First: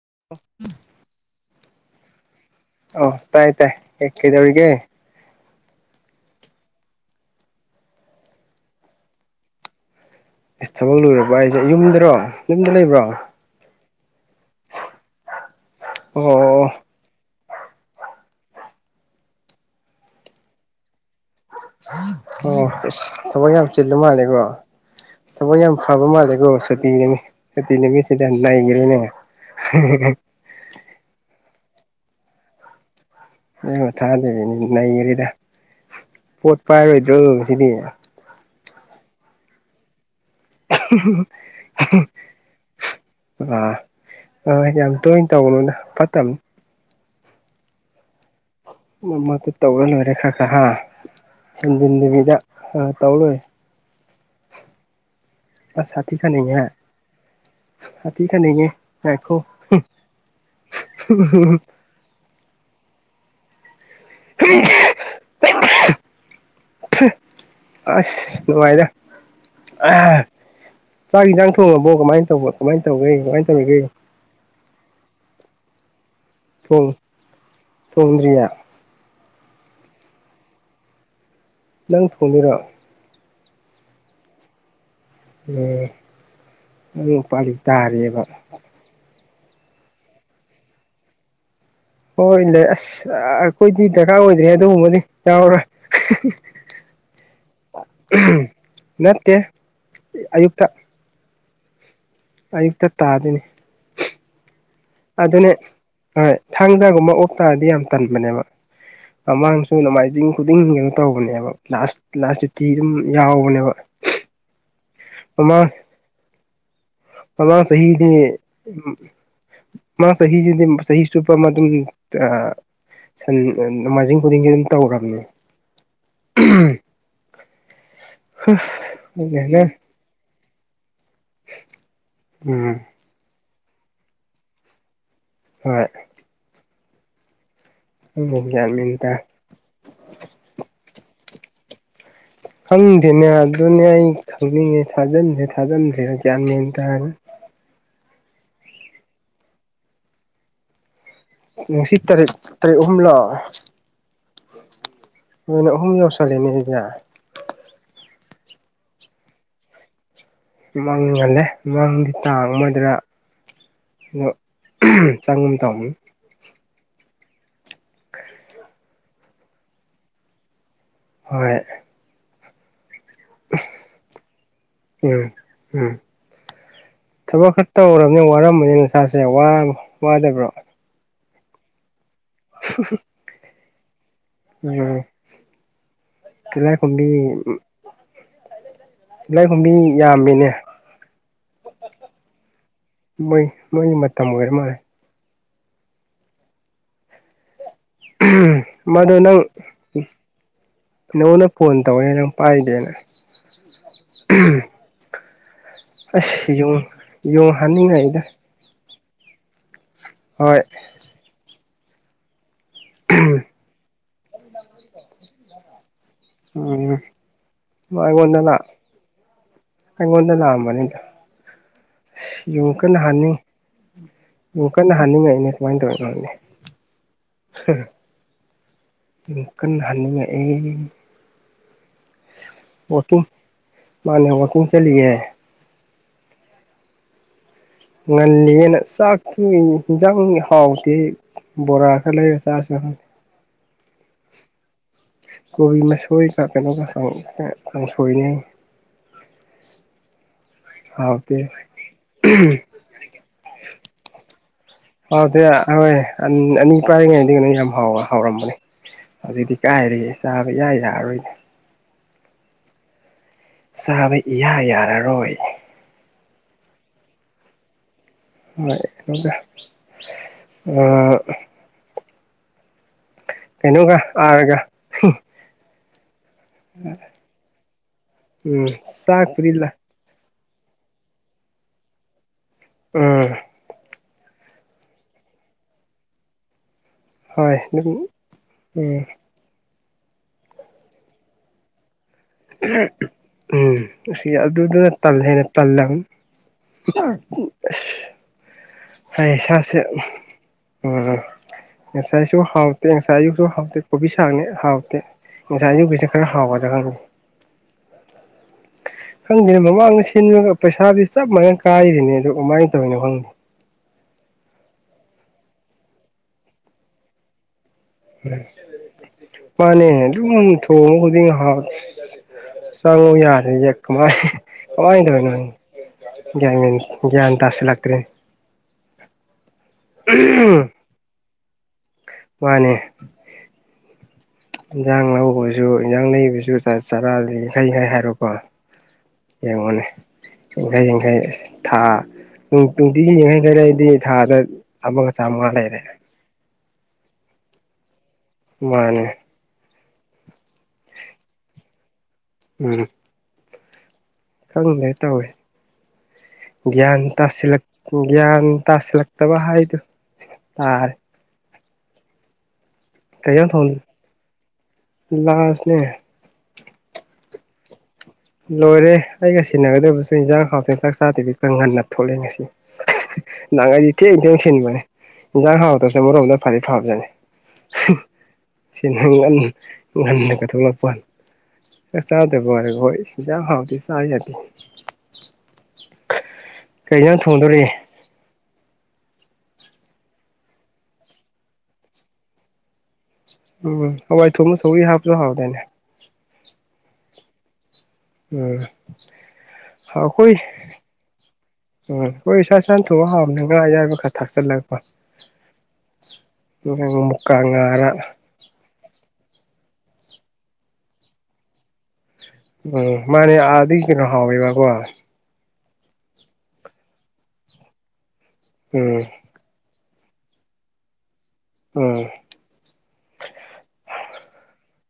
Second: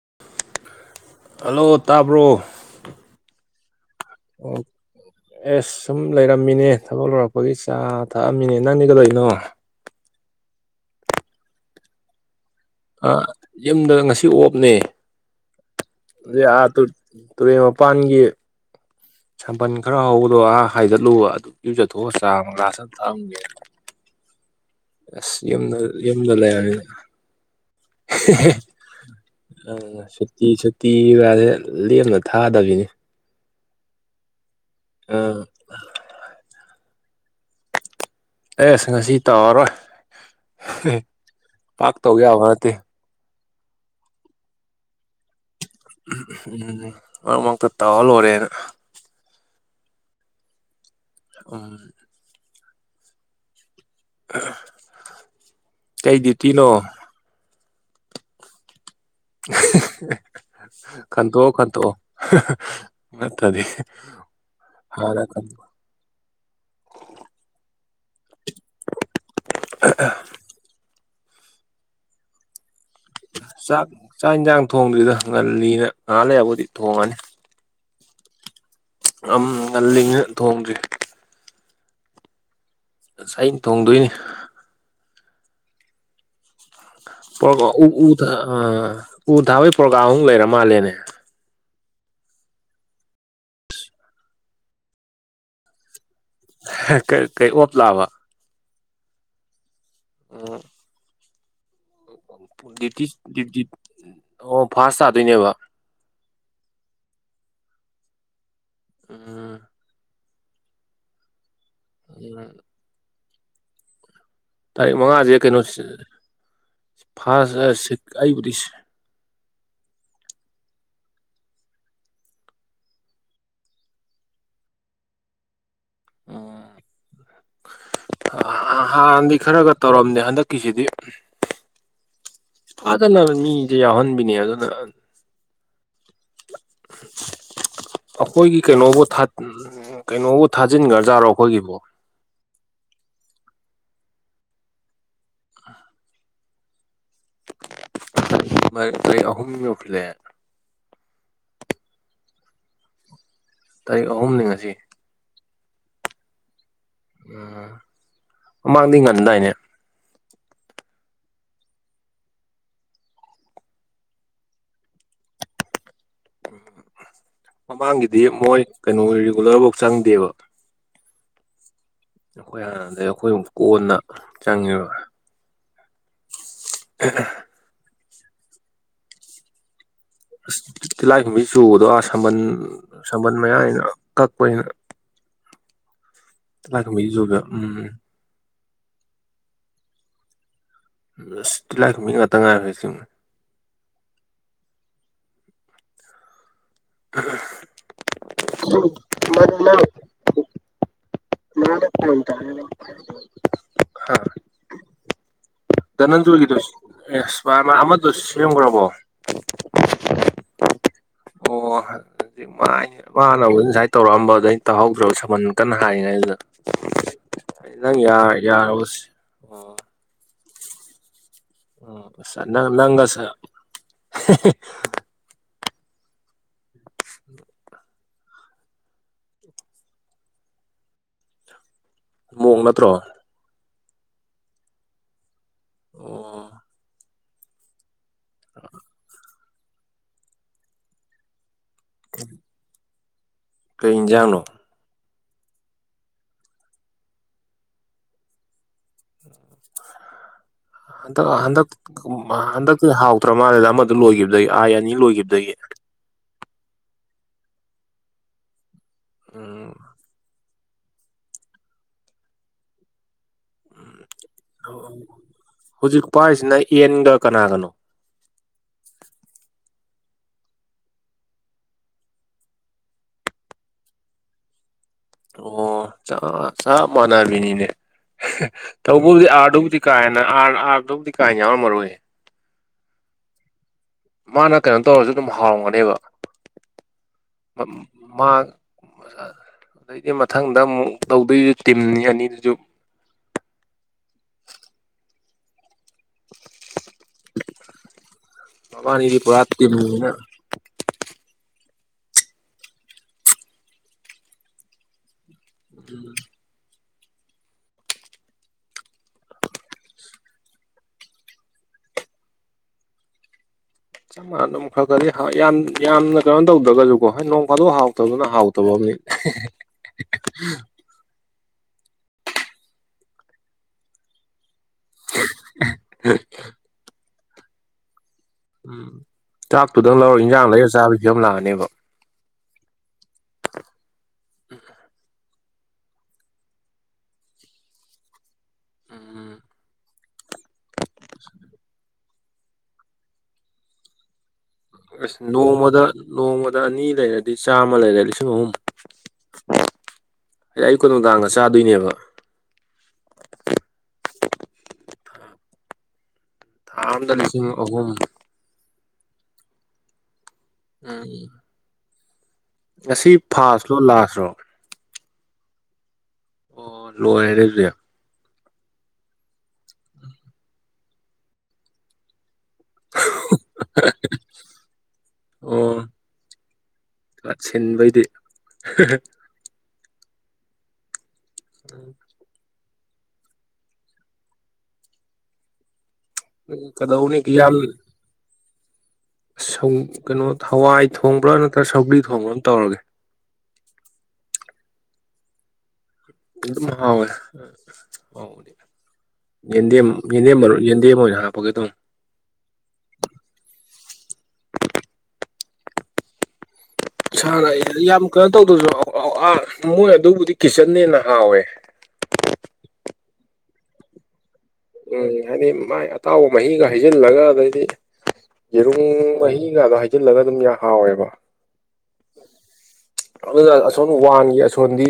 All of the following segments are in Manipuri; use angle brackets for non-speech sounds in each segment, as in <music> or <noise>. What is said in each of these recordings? <inaudible> ꯍꯜꯂꯣ ꯇꯥꯕ꯭ꯔꯣ ꯑꯣ ꯇꯥꯏ ꯇꯥꯏ ꯌꯦ ꯑꯣ ꯀꯗꯧꯔꯤꯒ ꯑꯦꯁ ꯁꯨꯝ ꯂꯩꯔꯝꯃꯤꯅꯦ ꯊꯕꯛ ꯂꯔꯛꯄꯒꯤ ꯆꯥ ꯊꯛꯑꯝꯃꯤꯅꯦ ꯅꯪꯅꯤꯒ ꯂꯣꯏꯅꯣ ꯑꯦꯁ ꯊꯕꯛ ꯂꯨꯔꯕ ꯑꯩꯁꯦ ꯌꯨꯝꯗ꯭ꯔꯣ ꯑ ꯌꯨꯝꯗ ꯉꯁꯤ ꯑꯣꯞꯅꯦ ꯑ ꯑꯣ ꯑꯥ ꯇꯨ ꯇꯨꯔꯦꯟ ꯃꯄꯥꯟꯒꯤ ꯁꯝꯄꯜ ꯈꯔ ꯍꯧꯕꯗꯣ ꯑ ꯍꯥꯏꯗꯠꯂꯨꯕ ꯑꯗꯨ ꯏꯔꯨꯖꯊꯣꯛꯑ ꯆꯥ ꯑꯃ ꯑꯣ ꯒ꯭ꯂꯥꯁ ꯑꯃ ꯊꯛꯑꯝꯒꯦ ꯊꯕꯛ ꯌꯥꯝ ꯆꯤꯜꯂꯨ ꯃꯥꯜꯂꯦꯀꯣ ꯑꯁ ꯊꯕꯛ ꯌꯥꯝ ꯌꯨꯝꯗ ꯐꯕ ꯌꯨꯝꯗ ꯃꯥꯜꯂꯦꯀꯣ ꯂꯩꯔꯕꯅꯤꯅ ꯁꯇꯤ ꯅꯨ ꯁꯇꯤ ꯅꯨꯃꯤꯠꯁꯤꯗ ꯅꯥꯈ꯭ꯔꯦꯅꯦ ꯑ ꯁꯨꯇꯤ ꯁꯨꯇꯤꯒꯁꯦ ꯂꯦꯝꯅ ꯊꯥꯗꯕꯤꯅꯤ ꯑꯣ ꯊꯥꯗꯅꯦ ꯅꯩꯔꯦꯗ ꯑꯥ ꯄꯣꯠ ꯄꯥꯏꯔꯣꯏꯗ꯭ꯔꯣ ꯁꯤꯗꯤ ꯑꯦꯁ ꯉꯁꯤ ꯇꯥꯔꯔꯣꯏ ꯄꯥꯛ ꯇꯧ ꯌꯥꯕ ꯅꯠꯇꯦ ꯑꯥ ꯑ ꯌꯥꯝ ꯇꯣꯏꯅ ꯇꯧꯕꯅꯣꯗ ꯎ ꯎꯝ ꯃꯔꯛ ꯃꯔꯛꯇ ꯇꯧꯍꯜꯂꯣꯏꯣꯔꯦꯅ ꯃꯃꯛꯇ ꯇꯧꯔ ꯂꯣꯏꯔꯦ ꯈꯔ ꯈꯔ ꯍꯥ ꯎꯝ ꯍꯦꯟꯖꯤꯟ ꯅꯨꯕꯤꯗ ꯍꯥ ꯇꯧꯦ ꯑ ꯁꯥꯇꯤ ꯀꯩ ꯀ ꯍꯥꯏ ꯗ꯭ꯌꯨꯇꯤꯅꯣ ꯍꯥ ꯊꯤ ꯈꯅꯤꯉꯦ ꯀꯟꯊ ꯀꯟꯊ ꯅꯠꯇꯗꯤ ꯍꯥ ꯔ ꯑꯁ ꯅꯨꯡꯉꯥꯏꯗ ꯆꯥꯛ ꯌꯦꯟꯁꯥꯡ ꯊꯣꯡꯉꯕꯣ ꯀꯃꯥꯏꯅ ꯇꯧꯕ ꯀꯃꯥꯏꯅ ꯇꯧꯔꯤꯒꯦ ꯀꯃꯥꯏꯅ ꯇꯧꯔꯤꯒꯦ ꯊꯣꯡꯗꯨꯗ ꯉꯜꯂꯤꯅ ꯉꯍꯥꯥꯟ ꯂꯩꯔꯕꯨꯗꯤ ꯊꯣꯡꯉꯅꯤ ꯇꯣꯗ꯭ꯌꯥ ꯑꯝ ꯉꯜꯂꯤꯉ ꯊꯣꯡꯗ꯭ꯔꯤ ꯅꯪ ꯊꯣꯡꯅꯔꯣ ꯑꯁ ꯑꯩꯅ ꯊꯣꯡꯗꯣꯏꯅꯤ <inaudible> ꯄꯥꯜꯂꯤ ꯎ ꯇꯥꯔꯦꯕ ꯑ ꯎ ꯊꯥꯕꯩ ꯄ꯭ꯔꯣꯒꯥ꯭ꯔꯝ ꯑꯨ ꯂꯩꯔ ꯃꯥꯜꯂꯦꯅꯦ ꯍꯣꯏ ꯂꯩ ꯑꯁ ꯑꯩꯈꯣꯏꯗꯤ ꯗꯔꯀꯥꯔ ꯑꯣꯏꯗ꯭ꯔꯦ ꯑꯗꯨꯒꯨꯝꯕꯗꯤ ꯌꯥꯎꯔꯣꯏ ꯀꯩ ꯑꯣꯞ ꯂꯥꯛꯑꯕ ꯅꯠꯇꯦ ꯎꯝ ꯑꯌꯨꯛꯇ ꯑꯩꯛꯇ ꯗ꯭ꯌꯨꯇꯤ ꯇꯥꯗꯅꯦꯅꯤ ꯗ꯭ꯌꯨꯇꯤ ꯑꯣ ꯐꯥꯁ ꯑꯗꯨꯗꯅꯦ ꯇꯥꯗꯣꯏꯅꯦꯕ ꯍ ꯊꯥꯡꯖꯥꯒꯨꯝꯕ ꯑꯣꯞ ꯇꯥꯔꯗꯤ ꯌꯥꯝ ꯇꯟꯕꯅꯦꯕ ꯎꯝ ꯃꯃꯥꯡꯁꯨ ꯅꯣꯡꯃꯥꯏꯖꯤꯡ ꯈꯨꯗꯤꯡ ꯀꯩꯅꯣ ꯇꯧꯕꯅꯦꯕ ꯂꯥꯁ ꯂꯥꯁ ꯨꯇꯤ ꯑꯗꯨꯝ ꯌꯥꯎꯕꯅꯦꯕ ꯇꯥꯔꯤꯛ ꯃꯉꯥꯁꯦ ꯀꯩꯅꯣꯁ ꯐꯂ ꯁꯍꯤꯅꯦ ꯑꯩꯕꯨꯗꯤ ꯎ ꯃꯥ ꯆꯍꯤꯍꯤꯗꯤ ꯁꯍꯤ ꯆꯨꯞꯄ ꯑꯗꯨꯝ ꯁꯟ ꯅꯣꯡꯃꯥꯏꯖꯤꯡ ꯈꯨꯗꯤꯡꯒꯤ ꯑꯗꯨꯝ ꯇꯧꯈꯕꯅꯦ ꯎꯝ ꯍꯥꯟꯅꯗꯤ ꯈꯪꯗꯦꯗ ꯈꯔꯒ ꯇꯧꯔꯝꯅꯦ ꯍꯟꯗꯛꯀꯤꯁꯤꯗꯤ ꯎꯝ ꯐꯖꯅ ꯃꯤꯁꯦ ꯌꯥꯎꯍꯟꯕꯤꯅꯤ ꯑꯗꯨꯅ ꯍꯣꯏ ꯈꯪꯗꯦ ꯑꯩꯈꯣꯏꯒꯤ ꯒ꯭ꯌꯥꯟ ꯃꯦꯟ ꯀꯩꯅꯣꯕꯨ ꯇꯥ ꯀꯩꯅꯣꯕꯨ ꯊꯥꯖꯤꯟꯒ꯭ꯔꯖꯥꯔꯣ ꯑꯩꯈꯣꯏꯒꯤꯕꯨ ꯈꯪꯗꯦꯅꯦ ꯑꯗꯨꯅꯦ ꯑꯩ ꯈꯪꯅꯤꯡꯉꯦ ꯊꯥꯖꯤꯟꯗꯁ꯭ꯔꯦ ꯊꯥꯖꯤꯟꯗ꯭ꯔꯦꯅ ꯒꯌꯥꯅꯦ ꯇꯥꯔꯦ ꯑꯩ ꯑꯍꯨꯝ ꯌꯧꯁꯤꯂꯑꯦ ꯎ ꯁꯤꯠ ꯇꯔꯦꯛ ꯇꯔꯦ ꯍꯨꯝꯂ ꯇꯥꯔꯤꯛ ꯑꯍꯨꯝꯅꯤ ꯉ ꯑꯁꯤ ꯃꯅꯍꯨꯝ ꯌꯧꯁꯂꯅꯦ ꯍꯥꯏ ꯎꯝ ꯃꯃꯥꯡꯗꯤ ꯉꯟꯗꯥꯏꯅꯦ ꯃꯪꯍꯜꯂꯦ ꯃꯪꯗꯤ ꯇꯥꯡ ꯑꯃꯗꯨꯅ ꯑ ꯆꯥꯡꯒ ꯊ ꯃꯃꯥꯡꯒꯤꯗꯤ ꯃꯣꯏ ꯀꯩꯅꯣ ꯔꯤꯒꯨꯂꯔꯐꯧ ꯆꯪꯗꯦꯕ ꯍꯣꯏ ꯈꯣꯏ ꯍ ꯑꯩꯈꯣꯏ ꯑꯃꯨꯛ ꯀꯣꯟꯅ ꯆꯪꯉꯤꯕ ꯎꯝ ꯎꯝ ꯅꯅ ꯋꯥꯔꯝꯕꯅꯤ ꯅꯁꯥꯁꯦ ꯋꯥꯗꯕ꯭ꯔꯣ ꯇꯤꯂꯥꯏ ꯈꯨꯝꯕꯤ ꯆꯨꯕꯗꯣ ꯑꯥ ꯁꯝꯕꯟ ꯁꯝꯕꯜ ꯃꯌꯥꯁꯤꯅ ꯀꯛꯄꯅ ꯎꯝ ꯇꯤꯂꯥꯏꯈꯨꯝꯕꯤ ꯎꯝ ꯇꯤꯂꯥꯏꯈꯨꯝꯕꯤ ꯌꯥꯝꯃꯤꯅꯦ ꯑꯇꯤ ꯂꯥꯏꯈꯨꯝ ꯃꯤ ꯉꯥꯛꯇ ꯉꯥꯏꯔꯣꯏꯁꯦ ꯃꯣꯏ ꯃꯣꯏ ꯃꯇꯝ ꯑꯣꯏꯔ ꯃꯥꯜꯂꯦ ꯃꯗꯣ ꯅꯪ ꯅꯉꯣꯟꯗ ꯃ ꯐꯣꯟ ꯇꯧꯔꯦ ꯅꯪ ꯄꯥꯏꯗꯦꯅ ꯑ ꯑꯁ ꯅꯟꯖꯣꯏꯒꯤꯗꯨ ꯌꯨꯡ ꯑꯦ ꯌꯨꯡ ꯑꯃꯗꯨ ꯍꯥꯟꯅꯤꯡꯉꯛꯏꯗ ꯁꯦꯝꯈ꯭ꯔꯕꯣ ꯍꯣꯏ ꯑꯣ ꯍꯧꯖꯤ ꯃꯥ ꯃꯥꯅꯕ ꯉꯨꯥꯏꯅ ꯇꯧꯔꯛꯑꯝꯕ ꯑꯗꯩꯅ ꯇꯧꯍꯧꯗ꯭ꯔꯕ ꯁꯃꯟ ꯀꯟꯅ ꯍꯥꯏꯔꯤ ꯎꯝꯉꯗꯅ ꯌꯥꯔꯕ ꯑꯣ ꯑꯉꯣꯗꯅ ꯑꯁ ꯑꯣ ꯅꯪ ꯌꯨꯝ ꯀꯟꯅ ꯅꯪꯒ ꯍꯥꯏꯅꯤꯡꯉꯤ ꯌꯨꯝ ꯀꯟꯅ ꯍꯥꯏꯅꯤꯡꯉꯥꯏ ꯑꯩꯅ ꯋꯥ ꯇ ꯑꯣꯏꯅꯤ ꯌ ꯀꯟꯅ ꯍꯅꯤꯡꯉꯛꯑꯦ ꯃꯑꯣ ꯅꯠꯇ꯭ꯔꯣ ꯃꯥꯅꯦ ꯋꯥꯀꯤꯡ ꯆꯂꯤꯒꯦ ꯑꯣ ꯉꯜꯂꯤꯌꯦꯦꯅ ꯆꯥꯛꯇꯨ ꯌꯦꯟꯖꯥꯡ ꯍꯥꯎꯇꯦ ꯕꯣꯔꯥ ꯈꯔ ꯂꯩꯔꯦ ꯆꯥꯔꯁꯨ ꯀꯩꯖꯥꯡꯅꯣ ꯀꯣꯕꯤ ꯃꯁꯣꯏꯒ ꯀꯩꯅꯣꯒ ꯀꯥꯡꯪꯁꯣꯏꯅꯦꯩ <inaudible> ꯍꯟꯗꯛ ꯍꯟꯗꯛ ꯍꯟꯗꯛꯇꯤ ꯍꯥꯎꯇ꯭ꯔ ꯃꯥꯜꯂꯦꯗ ꯑꯃꯗ ꯂꯣꯏꯈꯤꯕ ꯍꯗ ꯍꯣꯏ ꯑꯅꯤ ꯄꯥꯏꯔꯤꯉꯩꯗꯒꯤ ꯀꯩꯅꯣ ꯌꯥꯝ ꯍꯥꯎꯔ ꯍꯥꯎꯔꯝꯕꯅꯦ ꯍꯧꯖꯤꯛꯇꯤ ꯎꯝ ꯀꯥꯏꯔꯦꯆꯥ ꯍꯣꯏ ꯌꯥꯏ ꯌꯥꯥꯛꯑꯔꯣꯏꯅꯦ ꯆꯥꯕ ꯏꯍ ꯌꯥꯔꯔꯣꯏ ꯎꯄꯥꯁꯤꯅ ꯌꯦꯟꯗ ꯀꯅꯥꯒꯅꯣ ꯍ ꯑ ꯀꯩꯅꯣꯒ ꯑꯔꯒ ꯑꯣ ꯆꯞ ꯃꯥꯟꯅꯕꯤꯅꯤꯅꯦ ꯎꯝ ꯊꯧꯕꯕꯨꯗꯤ ꯆꯥꯛꯄꯨꯗꯤ ꯂ ꯑꯥꯔꯗꯨꯕꯨꯗꯤ ꯀꯥ ꯍꯦꯅ ꯑꯥꯔ ꯑꯥꯗꯕꯨꯗꯤ ꯀꯥꯏ ꯌꯥꯝꯎ ꯃꯔꯨꯏꯦ ꯑ ꯃꯥꯅ ꯀꯩꯅꯣ ꯇꯧꯔꯁꯨ ꯑꯗꯨꯝ ꯍꯥꯎꯔꯝꯒꯅꯦꯕ ꯍꯣꯏ ꯑꯗꯨꯝ ꯃꯥ ꯎꯝ ꯑꯗꯗꯤ ꯃꯊꯪꯗ ꯑꯃꯨꯛ ꯂꯧꯧꯗꯣꯏꯁ ꯇꯤꯝꯅꯤ ꯑꯅꯤ ꯎꯝ ꯑꯁꯤ ꯑꯗꯨꯗꯨꯅ ꯇꯝ ꯍꯥꯏꯅ ꯄꯜꯂ ꯃꯕꯥꯅꯤꯗꯤ ꯄꯨꯔꯥ ꯑꯩꯁꯥꯁꯦ ꯇꯤꯝꯅꯤꯅ ꯎꯝ ꯉꯁꯥꯏꯁꯨ ꯍꯥꯎꯇꯦ ꯉꯁꯥꯏꯁꯨꯨꯁꯨ ꯍꯥꯎꯇꯦ ꯀꯣꯕꯤ ꯁꯥꯡꯅꯦ ꯍꯥꯎꯇꯦ ꯉꯥꯏ ꯄꯩꯁ ꯈꯔ ꯍꯥꯎꯕꯒ <inaudible> <inaudible> ꯈꯪꯗꯦꯅ ꯃꯃꯥꯡꯗ ꯁꯤꯟꯂꯒ ꯄꯩꯁꯥꯗꯤ ꯆꯞ ꯃꯥꯟꯅ ꯀꯥꯏꯔꯤꯅꯤ ꯑꯗꯨ ꯀꯃꯥꯏꯅ ꯇꯧꯔꯤꯅꯣ ꯈꯪꯗꯦ ꯆꯞ ꯃꯥꯟꯅ ꯈꯔ ꯈꯗꯤ ꯌꯥꯝꯅ ꯀꯩꯅꯣ ꯇꯧꯗ꯭ꯔꯒꯁꯨꯀꯣ ꯍꯣꯏ ꯅꯣꯡ ꯐꯥꯗꯣꯛ ꯍꯥꯎꯦ ꯃꯥꯅꯦ ꯑꯗꯨꯝ ꯊꯣꯡꯉ ꯈꯨꯗꯤꯡ ꯍꯥ ꯁꯉꯨ ꯌꯥꯗ ꯌꯦ ꯀ ꯃꯥꯥꯏ ꯍ ꯑꯗꯨꯅꯨꯡ ꯭ꯌꯥꯟ ꯇꯁ ꯂꯥꯥꯛ꯭ꯔ ꯇꯗꯪ ꯂꯧꯔ ꯏꯟꯖꯥꯡ ꯂꯩꯔ ꯆꯥꯕꯤꯁꯨ ꯌꯥꯝ ꯂꯥꯛꯑꯅꯦꯕ ꯃꯥꯅꯦ ꯏꯟꯖꯥꯡ ꯂꯧꯕꯁꯨ ꯏꯟꯖꯥꯡ ꯂꯩꯩꯕꯁꯨ ꯆꯥꯔꯥꯗꯤ ꯌꯥꯡꯈꯩ ꯌꯥꯡꯈꯩ ꯍꯥꯏꯔꯣꯀꯣ ꯎꯝ ꯌꯦꯡꯉꯣꯅꯦ ꯌꯥꯡꯈꯩ ꯌꯥꯡꯈꯩ ꯑꯁ ꯊꯥ ꯅꯨꯡꯇꯤꯒꯤ ꯌꯥꯡꯈꯩ ꯈꯔꯗꯤ ꯊꯥꯗ ꯑꯃꯒ ꯑꯁ ꯆꯥꯝꯃꯉꯥ ꯂꯩꯔꯦ ꯅꯣꯡꯃꯗ ꯅꯣꯡꯃꯗ ꯑꯅꯤ ꯂꯩꯔꯗꯤ ꯆꯥꯝꯃ ꯂꯩꯔꯗꯤ ꯃꯥꯅꯦ ꯑꯩ ꯑꯩ ꯀ ꯅꯨꯡꯗꯥꯡꯒ ꯆꯥꯗꯣꯏꯅꯦꯕ ꯈꯪꯗ꯭ꯔꯦ ꯇꯧꯋꯦ ꯊꯥ ꯒ꯭ꯌꯥꯟ ꯑꯝꯗ ꯇꯥꯁꯤ ꯂꯤꯁꯤꯡ ꯑꯍꯨꯝ ꯒ꯭ꯌꯥꯟ ꯇꯥꯁꯤꯂꯛ ꯇꯕ ꯍꯥꯏꯥꯏꯗꯣ ꯎꯝ ꯉꯁꯤ ꯀꯩ ꯏꯟꯖꯥꯡ ꯊꯣꯡ ꯐꯥꯥꯁꯂꯣ ꯂꯥꯁꯂꯣ ꯂꯥꯁꯅꯦ ꯑꯣ ꯂꯣ ꯑꯦꯔꯁꯨ ꯂꯣꯏꯔꯦ ꯑꯩꯒ ꯁꯤꯦꯟꯅꯒꯗꯕꯁꯨ ꯏꯟꯖꯥꯡ ꯍꯥꯎꯇꯦ ꯆꯥꯛ ꯆꯥꯗꯕꯤ ꯀꯪ ꯍꯟꯅ ꯊꯣꯛꯂꯦ ꯉꯁꯤ ꯅꯍꯥꯟꯈꯩꯗꯤ ꯊꯦꯡ ꯇꯦꯡꯁꯤꯟꯕꯅꯦ ꯏꯟꯁꯥꯡ ꯑꯣ ꯍꯥꯎꯇꯕꯁꯦ ꯃꯣꯔꯣꯝꯗ ꯐꯗꯤ ꯐꯕꯖꯅꯤ ꯁꯤꯟꯕꯩꯗꯤ ꯁꯤꯒꯜ ꯉꯟꯅꯒꯊꯣꯛꯂꯄ ꯆꯥꯛ ꯆꯥꯗꯕ ꯑꯣꯏꯔꯒ ꯍꯣꯏ ꯌꯥ ꯍꯥꯎꯗꯤ ꯁꯥꯏ ꯌꯥ ꯎ ꯀꯗꯧꯅꯤ ꯀ ꯁ ꯀꯩꯅꯣ ꯍꯋꯥꯏ ꯊꯣꯡꯕ꯭ꯔꯥ ꯅꯠꯇ꯭ꯔ ꯁꯧꯕꯒ꯭ꯔꯤ ꯊꯣꯡꯕ꯭ꯔꯥ ꯑꯃ ꯇꯧꯔꯒꯦ ꯎꯝ ꯍꯋꯥꯏ ꯊꯣꯡꯅ ꯁꯧꯔꯤ ꯍꯥꯞꯁꯨ ꯍꯥꯎꯗꯥꯅꯦ ꯃꯥꯑꯣꯦ ꯎꯝ ꯑꯩꯈꯣꯏ ꯌꯦꯟꯗꯦꯝ ꯃꯔꯨꯞ ꯌꯦꯟꯗꯦꯝ ꯑꯣꯏꯅ ꯍꯥꯞꯄꯒꯦ ꯇꯧꯅꯤ ꯎꯝ ꯑꯩꯈꯣꯏ ꯏꯁꯥ ꯏꯁꯥ ꯊꯣꯛꯣꯛ ꯍꯥꯝꯅꯤ ꯉꯥꯏ ꯌꯥꯕ ꯊꯥꯛꯆꯜꯂ ꯁꯥꯅꯛꯑꯦ ꯌꯥꯝ ꯀꯩꯅꯣ ꯇꯧꯗꯁꯨ ꯑꯥ ꯃꯣꯏ ꯑꯗꯨꯕꯨꯗꯤ ꯀꯤꯠꯆꯟꯅꯦꯅ ꯍꯥꯎꯋꯦ ꯎꯝ ꯃꯅꯤ ꯑꯗꯤ ꯀꯩꯅꯣ ꯍ ꯏ ꯎꯝ ꯍꯥꯏꯗꯤ ꯃꯥꯏ ꯑꯇꯥꯎꯕ ꯃꯍꯤꯒ ꯍꯩꯖꯤꯜꯂꯒ ꯑꯗꯩꯗꯤ ꯌꯦꯔꯨꯝ ꯎꯝ ꯃꯍꯤꯒꯥꯗꯣ ꯍꯩꯖꯤꯜꯂꯒ ꯑꯗꯨꯝ ꯌꯥꯝ ꯍꯥꯎꯋꯦꯕ ꯎꯝ ꯑꯗꯨꯅ ꯑꯁꯣꯟ ꯋꯥꯟꯒꯤ ꯑꯁꯣꯟꯗꯤ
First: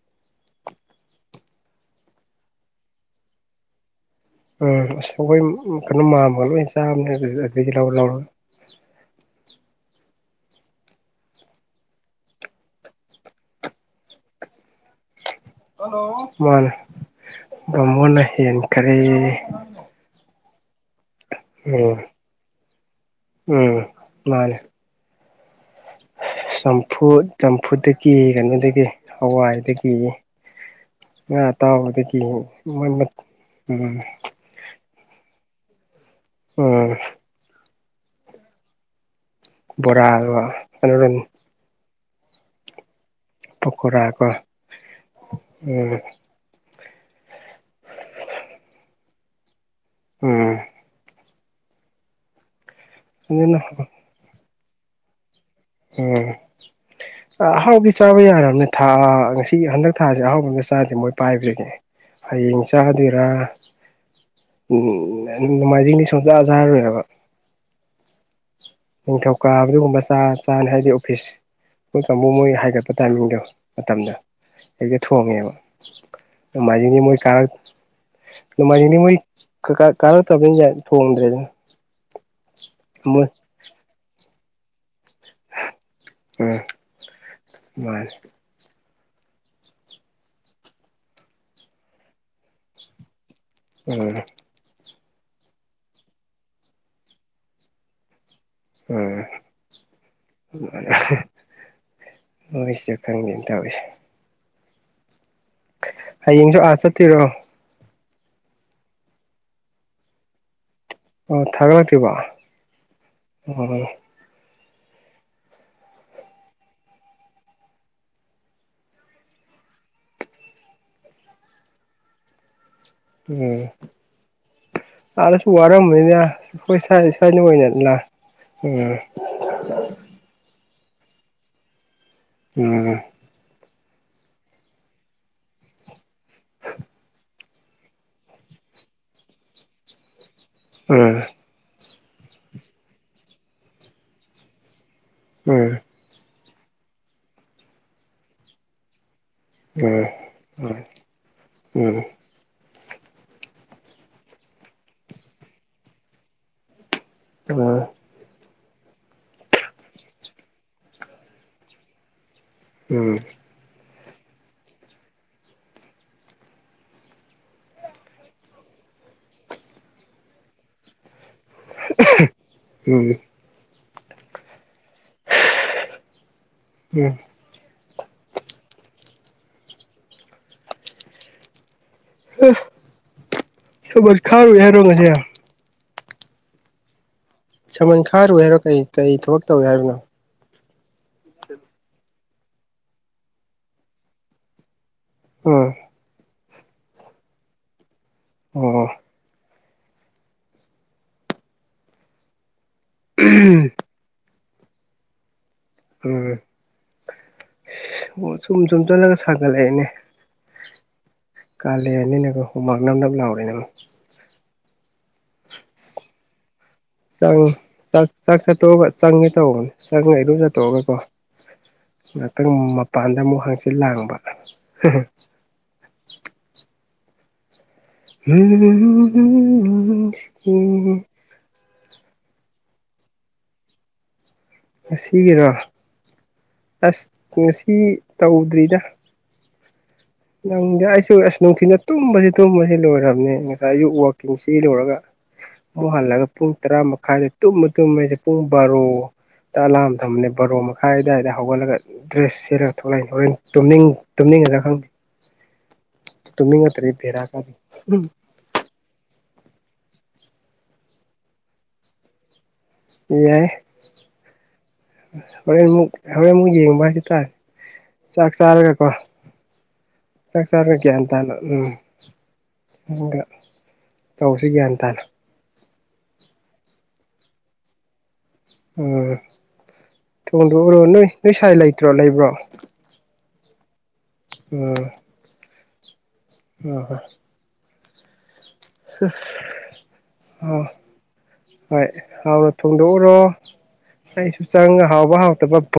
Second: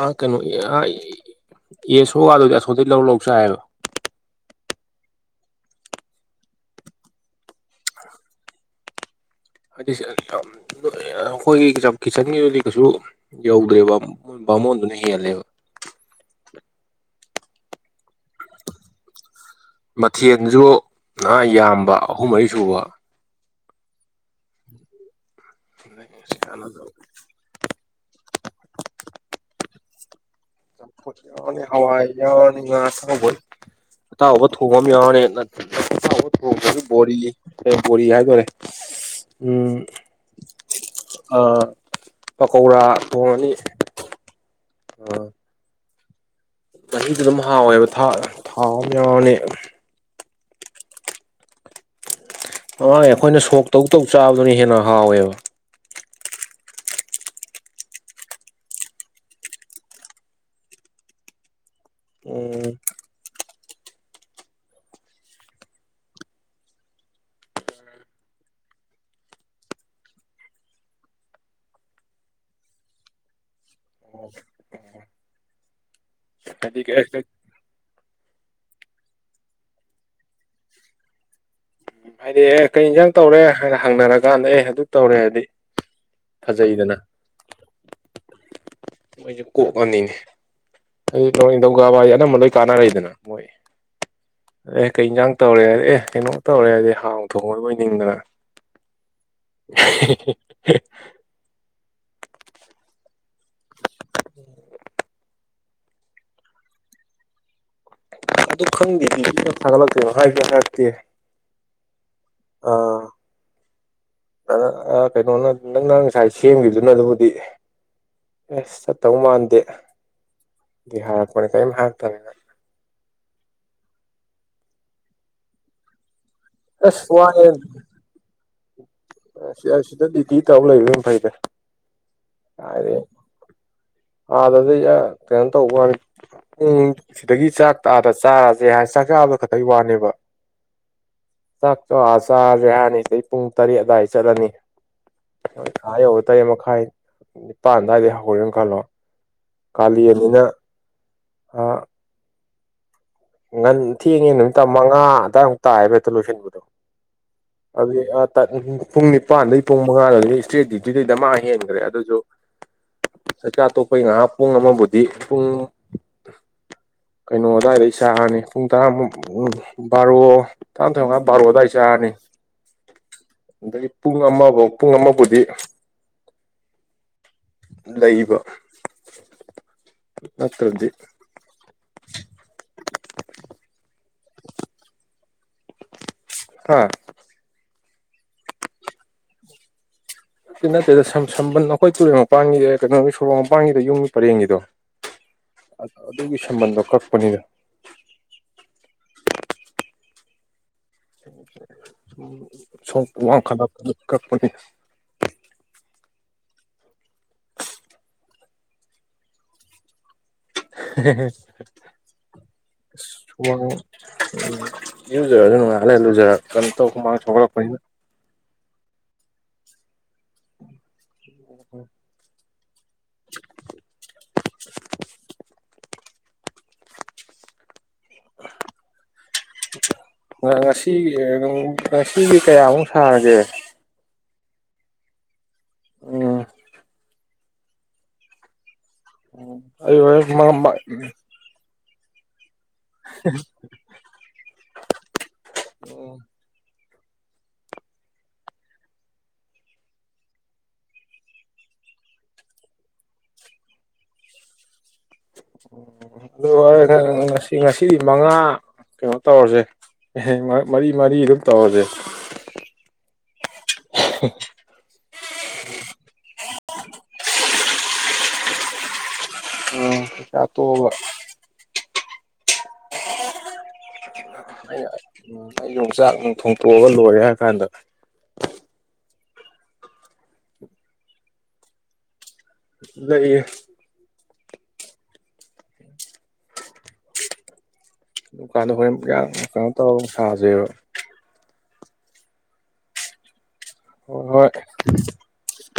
ꯑꯥ ꯀꯩꯅꯣ ꯑ ꯑꯦ ꯁꯣꯒꯥꯗꯗꯤ ꯑꯁꯣꯝꯗꯒꯤꯩ ꯂꯧꯔ ꯂꯧ ꯆꯥꯏꯌꯦꯕ ꯎꯝ ꯑꯁ ꯑꯩꯈꯣꯏ ꯀꯩꯅꯣ ꯃꯝꯃꯒ ꯂꯣꯏ ꯆꯥꯕꯅꯦ ꯑꯗꯨꯗꯤ ꯂꯧꯔ ꯂꯧꯔ ꯍꯥꯏꯗꯤ ꯑꯩꯈꯣꯏꯒꯤ ꯀꯤꯠꯆꯟꯒꯤ ꯑꯣꯏꯅꯗꯤ ꯀꯩꯁꯨ ꯌꯧꯗ꯭ꯔꯦꯕ ꯃꯣꯗꯨꯅ ꯍꯂꯦꯣ ꯃꯥꯅꯦ ꯕꯝꯕꯣꯅ ꯍꯦꯟ ꯈꯔꯦ ꯅꯖ ꯅꯍꯥ ꯎꯝ ꯌꯥꯝꯕ ꯑꯍꯨꯝ ꯃꯔꯤ ꯁꯨꯕ ꯎꯝ ꯃꯥꯅꯦ ꯆꯝꯐꯨ ꯆꯝꯐꯨꯗꯒꯤ ꯀꯩꯅꯣꯗꯒꯤ ꯍꯋꯥꯏꯗꯒꯤ ꯆꯝꯐꯣꯠ ꯉꯥ ꯌꯥꯅꯤ ꯍꯋꯥꯏ ꯑꯇꯥꯎꯕꯗꯒꯤ ꯌꯥꯅꯤ ꯉꯥ ꯎꯝ ꯑꯇꯥꯎꯕ ꯑꯇꯥꯎꯕ ꯊꯣꯡ ꯑꯃ ꯌꯥꯅꯤ ꯊꯣꯡꯁꯨ ꯎꯝ ꯕꯣꯔꯤꯅꯤ ꯕꯣꯔꯤ ꯍꯥꯏꯇꯥꯔꯦ ꯣꯔꯥ ꯑꯦꯟ ꯄꯀꯧꯔꯥ ꯄꯈꯔꯥꯒ ꯑ ꯎꯝ ꯃꯍꯁꯨ ꯑꯗꯨꯝ ꯍꯥꯎꯋꯦꯕ ꯊꯥꯎ ꯑꯃ ꯌꯥꯎꯕꯅꯦ ꯎꯝ ꯑꯃꯥꯡꯦ ꯑꯩꯈꯣꯏꯅ ꯑꯗꯨꯅ ꯁꯣꯛ ꯇꯧ ꯇꯧ ꯆꯥꯕꯗꯨꯅ ꯍꯦꯟꯅ ꯍꯥꯎꯋꯦꯕ ꯎꯝ ꯑꯍꯥꯎꯗꯤ ꯆꯥꯕ ꯌꯥꯔꯕꯅꯦ ꯊꯥ ꯉꯁꯤ ꯍꯟꯗꯛ ꯊꯥꯁꯦ ꯑꯍꯥꯎꯕ ꯑꯃ ꯆꯥꯗꯦ ꯃꯣꯏ ꯄꯥꯏꯕꯅꯦ ꯍꯌꯦꯡ ꯎꯝ ꯆꯥꯗꯣꯏꯔꯥ ꯎꯝ ꯅꯣꯡꯃꯥꯏꯖꯤꯡꯅꯤ ꯁꯣ ꯆꯥꯖꯥꯔꯣꯏꯔꯕ ꯅꯤꯡꯊꯧꯀꯥꯕ ꯑꯗꯨꯒꯨꯝꯕ ꯆꯥ ꯆꯥꯅꯤ ꯍꯥꯏꯗꯤ ꯑꯣꯐꯤꯁ ꯑꯩꯣꯏ ꯀꯥꯡꯕꯨ ꯃꯣꯏ ꯍꯥꯏꯒꯠꯄ ꯇꯥꯏꯃꯤꯡꯗꯣ ꯃꯇꯝꯗ ꯍꯦꯛꯁꯦ ꯊꯣꯡꯉꯦꯕ ꯍꯥꯏꯗꯤ ꯃꯥꯏꯖꯤꯗꯤ ꯃꯣꯏ ꯀꯥꯔꯛ ꯅꯃꯥꯏꯅꯤ ꯃꯣꯏ ꯀꯥꯔꯛꯇꯕꯅꯤꯅ ꯊꯣꯡꯗ꯭ꯔꯦꯗꯅ ꯍꯥꯏꯗꯤ ꯑꯦ ꯀꯩ ꯏꯟꯁꯥꯡ ꯃꯣꯏ ꯇꯧꯔꯦ ꯍꯥꯏꯅ ꯍꯪꯅꯔꯀꯥꯟꯗ ꯑꯦ ꯑꯗꯨ ꯇꯧꯔꯦ ꯍꯥꯏꯗꯤ ꯎꯝ ꯐꯖꯩꯗꯅ ꯃꯥꯅꯦ ꯃꯣꯏꯁꯨ ꯀꯣꯛꯑꯅꯤꯅꯦ ꯑꯗꯨ ꯅꯤꯡꯊꯧꯒꯕꯥ ꯍꯥꯏꯁꯦ ꯑꯅꯝꯕ ꯂꯣꯏ ꯀꯥꯟꯅꯔꯦꯗꯅ ꯃꯣꯏ ꯎꯝ ꯑꯦ ꯀꯩ ꯌꯦꯟꯖꯥꯡ ꯇꯧꯔꯦ ꯍꯥꯏꯔꯗꯤ ꯑꯦ ꯀꯩꯅꯣ ꯇꯧꯔꯦ ꯍꯥꯏꯔꯗꯤ ꯍꯥꯎ ꯊꯣꯡꯉ ꯂꯣꯏꯅꯤꯡꯗꯅ ꯎꯝ ꯍꯣꯏ ꯁꯤꯁꯨ ꯈꯪꯗꯦꯅ ꯇꯧꯔꯤꯁꯦ <inaudible> ꯍꯌꯦꯡꯁꯨ ꯑꯥ ꯆꯠꯇꯔꯣ ꯑꯗꯨ ꯑꯗꯨ ꯈꯪ ꯊ ꯂꯦꯕ ꯍꯥꯏ ꯀꯌꯥ ꯊꯥꯛꯇꯦ ꯑꯣ ꯊꯒꯂ ꯀꯕ ꯎ ꯀꯩꯅꯣꯅ ꯅꯪꯅ ꯉꯁꯥꯏ ꯁꯦꯝꯈꯤꯕꯗꯨꯅ ꯑꯗꯨꯕꯨꯗꯤ ꯑꯦꯁ ꯆꯠꯇꯧ ꯃꯥꯟꯗꯦ ꯑꯗꯨꯗꯤ ꯍꯥꯏꯔꯛꯄꯅꯦ ꯀꯔꯤꯝ ꯍꯥꯏꯔꯛꯇꯕꯅꯤꯅ ꯎꯝ ꯑꯔꯁꯨꯨ ꯋꯥꯔ ꯃꯣꯏꯅ ꯈꯣꯏ ꯁ ꯑꯁ ꯁ꯭ꯋꯥꯏꯅ ꯑꯣꯏꯅꯂ ꯎꯝ ꯁꯤ ꯁꯤꯗ ꯗꯤꯗꯤꯤ ꯇꯕ ꯂꯩꯕ ꯑꯗꯨ ꯌꯥꯝ ꯐꯩꯗꯦ ꯑꯒꯦ ꯑꯗꯗꯤ ꯇꯦꯟ ꯇ ꯎ ꯄꯨꯡ ꯁꯤꯗꯒꯤ ꯆꯥꯛ ꯇꯥꯗ ꯆꯥꯔꯁꯦ ꯍꯥꯏ ꯆꯥꯛ ꯆꯥꯕꯗ ꯈꯛꯇꯪ ꯋꯥꯅꯦꯕ ꯎꯝ ꯍ ꯆꯥꯔꯁꯦ ꯍꯥꯏꯔꯅꯤꯁꯤꯗ ꯄꯨꯡ ꯇꯔꯦꯠ ꯑꯗꯨꯋꯥꯏꯗ ꯆꯠꯂꯅꯤ ꯎꯝ ꯎꯝ ꯊꯥ ꯌꯧ ꯇꯔꯦꯠ ꯃꯈꯥꯏ ꯅꯤꯄꯥꯟ ꯑꯗꯨꯋꯥꯏꯗꯩ ꯍꯧꯔꯦꯅ ꯈꯜꯂꯣ ꯀꯥꯂꯤ ꯎꯝ ꯑꯅꯤꯅ ꯎꯝ ꯉ ꯊꯦꯡꯉꯦ ꯅꯨꯃꯤꯠ ꯇ ꯃꯉꯥ ꯑꯗꯨꯋꯥꯏꯃꯨꯛ ꯇꯥ ꯍꯥꯏꯐꯦꯛꯇ ꯂꯣꯏꯁꯤꯟꯕꯗꯣ ꯑꯗꯨꯗꯤ ꯄꯨꯡ ꯅꯤꯄꯥꯟꯗꯩ ꯄꯨꯡ ꯃꯉꯥꯗꯤ ꯏꯁꯇ꯭ꯔꯦꯠ ꯗ꯭ꯌꯨꯇꯤꯗꯩꯗ ꯃꯥ ꯍꯦꯟꯈ꯭ꯔꯦ ꯑꯗꯨꯁꯨ ꯎꯝ ꯑꯩꯈꯣꯏ ꯉꯥꯏꯍꯥꯛ ꯄꯨꯡ ꯑꯃꯕꯨꯗꯤ ꯄꯨꯡ ꯀꯩꯅꯣ ꯑꯗꯨꯋꯥꯏꯗ ꯆꯔꯅꯤ ꯄꯨꯡ ꯇꯔꯥꯃꯨꯛ ꯕꯥꯔꯣ ꯇꯔꯥ ꯇꯔꯃꯉ ꯕꯥꯔꯑꯣꯗꯥ ꯍꯥꯏꯆꯥꯅꯤ ꯃꯥꯅꯦ ꯑꯗꯒꯤ ꯄꯨꯡ ꯑꯃꯐꯥꯎ ꯄꯨꯡ ꯑꯃꯕꯨꯗꯤ ꯎꯝ ꯂꯩꯩꯕ ꯅꯠꯇ꯭ꯔꯗꯤ ꯁꯁ ꯈꯔ ꯌꯥꯔꯣ ꯉꯁ ꯍꯥꯥ ꯁꯃꯟ ꯈꯥꯔꯨ ꯍꯥꯏꯔꯣ ꯀꯩ ꯀꯩ ꯊꯕꯛ ꯇꯧꯏꯤ ꯍꯥꯏꯕꯅꯣ ꯅꯠꯇꯦ ꯅꯠꯇꯦꯗ ꯁ ꯁꯝꯕꯟ ꯑꯩꯈꯣꯏ ꯇꯨꯔꯦꯜ ꯃꯄꯥꯟꯒꯤꯗ ꯀꯩꯅꯣꯒꯤ ꯁꯣꯔꯣꯛ ꯃꯄꯥꯟꯒꯤꯗ ꯌꯨꯝꯒꯤ ꯄꯔꯦꯡꯒꯤꯗꯣ ꯎꯝ ꯑ ꯑꯗꯨꯒꯤ ꯁꯝꯕꯜꯗꯣ ꯀꯛꯄꯅꯤꯅ ꯑꯣ ꯁ ꯋꯥ ꯈꯥꯟꯗ ꯀꯄꯅꯤ ꯎꯝ ꯁꯨꯝ ꯁꯨꯝ ꯆꯜꯂꯒ ꯁꯥꯒꯠꯂꯛꯦꯅꯦ ꯀꯂ ꯑꯅꯤꯅꯦ ꯍꯣꯃꯥꯡꯅꯕꯅꯕ ꯂꯥꯎꯔꯦꯅꯦ ꯏꯨꯖꯔ ꯑꯗꯨ ꯅꯨꯡꯉꯥꯏꯜꯂꯦꯂꯨꯖꯔ ꯀꯩꯅꯣ ꯇꯧ ꯈꯨꯃꯥꯡ ꯊꯣꯛꯒꯠꯂꯛꯄꯅꯤꯅ ꯆꯪꯉꯦ ꯇꯧꯕꯧꯕꯅꯦ ꯆꯪꯉꯦ ꯑꯩ ꯑꯗꯨꯝ ꯆꯠꯇꯣꯛꯑꯒꯀꯣ ꯉꯍꯥꯛꯇꯪ ꯃꯄꯥꯟꯗ ꯑꯃꯨꯛ ꯍꯪꯆꯤ ꯂꯥꯡꯕ ꯃꯤꯀꯣ ꯉꯁꯤꯗꯤ ꯀꯌꯥꯃꯨꯛ ꯁꯥꯔꯒꯦ ꯉꯁꯤꯒꯤꯔꯣ ꯎꯝ ꯑꯁ ꯉꯁꯤ ꯇꯧꯗ꯭ꯔꯤꯗ ꯑꯩ ꯍꯣꯔꯦꯟ ꯅꯪ ꯌꯥꯁꯨꯁ ꯅꯅꯨꯡꯊꯅ ꯑꯗꯨꯕꯁꯤ ꯂꯣꯏꯔꯕꯅꯦ ꯉꯁꯥꯏ ꯑꯛ ꯋꯥꯛꯀꯤꯡꯁꯤ ꯂꯣꯏꯔꯒ ꯑꯃꯨꯛ ꯍꯜꯂꯒ ꯄꯨꯡ ꯇꯔꯥꯃꯨꯛ ꯥꯏꯗꯦ ꯇꯨꯝꯃ ꯇꯨꯝꯃꯁꯦ ꯄꯨꯡ ꯕꯥꯔꯣ ꯇꯂꯥ ꯊꯝꯕꯅꯦ ꯕꯔꯣ ꯃꯈꯥꯏ ꯑꯗꯨꯋꯥꯏꯗ ꯍꯧꯒꯠꯂꯒ ꯗ꯭ꯔꯦꯁ ꯁꯤꯔꯒ ꯊꯣꯛꯂꯛꯅꯤ ꯍꯣꯔꯦꯟꯅꯤꯡ ꯈꯪꯗꯤ ꯎ ꯑꯗꯨꯒ ꯕꯦꯔꯥ ꯀꯥꯅꯤ ꯉꯁꯤ ꯉꯁꯤꯗꯤ ꯎꯝ ꯃꯉꯥ ꯀꯩꯅꯣ ꯇꯧꯔꯁꯦ ꯃꯔꯤ ꯃꯔꯤ ꯑꯗꯨꯝ ꯇꯧꯔꯁꯦ ꯌꯥꯏ ꯍꯨꯛ ꯍ ꯑꯃꯨꯛ ꯌꯦ ꯃꯒꯤ ꯇ ꯆꯥꯛ ꯆꯔꯒ ꯀꯣ ꯆꯥꯛꯆꯥ ꯔ ꯇꯣꯛꯑꯒ ꯀ ꯇꯅꯣ ꯎꯝ ꯏ ꯑ ꯎ ꯑꯩ ꯌꯣꯡꯆꯥꯛ ꯅꯨꯡ ꯊꯣꯡꯇꯣꯛꯑꯒ ꯂꯣꯏꯔꯦ ꯍꯥꯏꯔ ꯀꯥꯟꯗ ꯎꯝ ꯊꯣꯡꯗꯣꯛꯎꯔꯣ ꯅꯣꯏ ꯅꯣꯏ ꯁꯋꯥꯏ ꯂꯩꯇ꯭ꯔꯣ ꯂꯩꯕ꯭ꯔꯣ ꯂꯩꯌꯦ ꯎꯝ ꯑꯣ ꯍꯣ ꯗꯨꯀꯥꯟꯗ ꯍꯣꯔꯦꯟ ꯌꯥꯝ ꯀꯩꯅꯣ ꯇꯧꯔꯒ ꯑꯃꯛ ꯍꯣꯏ ꯊꯁꯦꯕ ꯍꯣꯏ ꯍꯥꯎꯅ ꯊꯣꯡꯗꯣꯛꯎꯔꯣ ꯍꯣꯏ ꯑꯩꯁꯨ ꯍꯣꯏ ꯆꯪꯉ ꯍꯥꯎꯕ ꯍꯥꯎꯇꯕ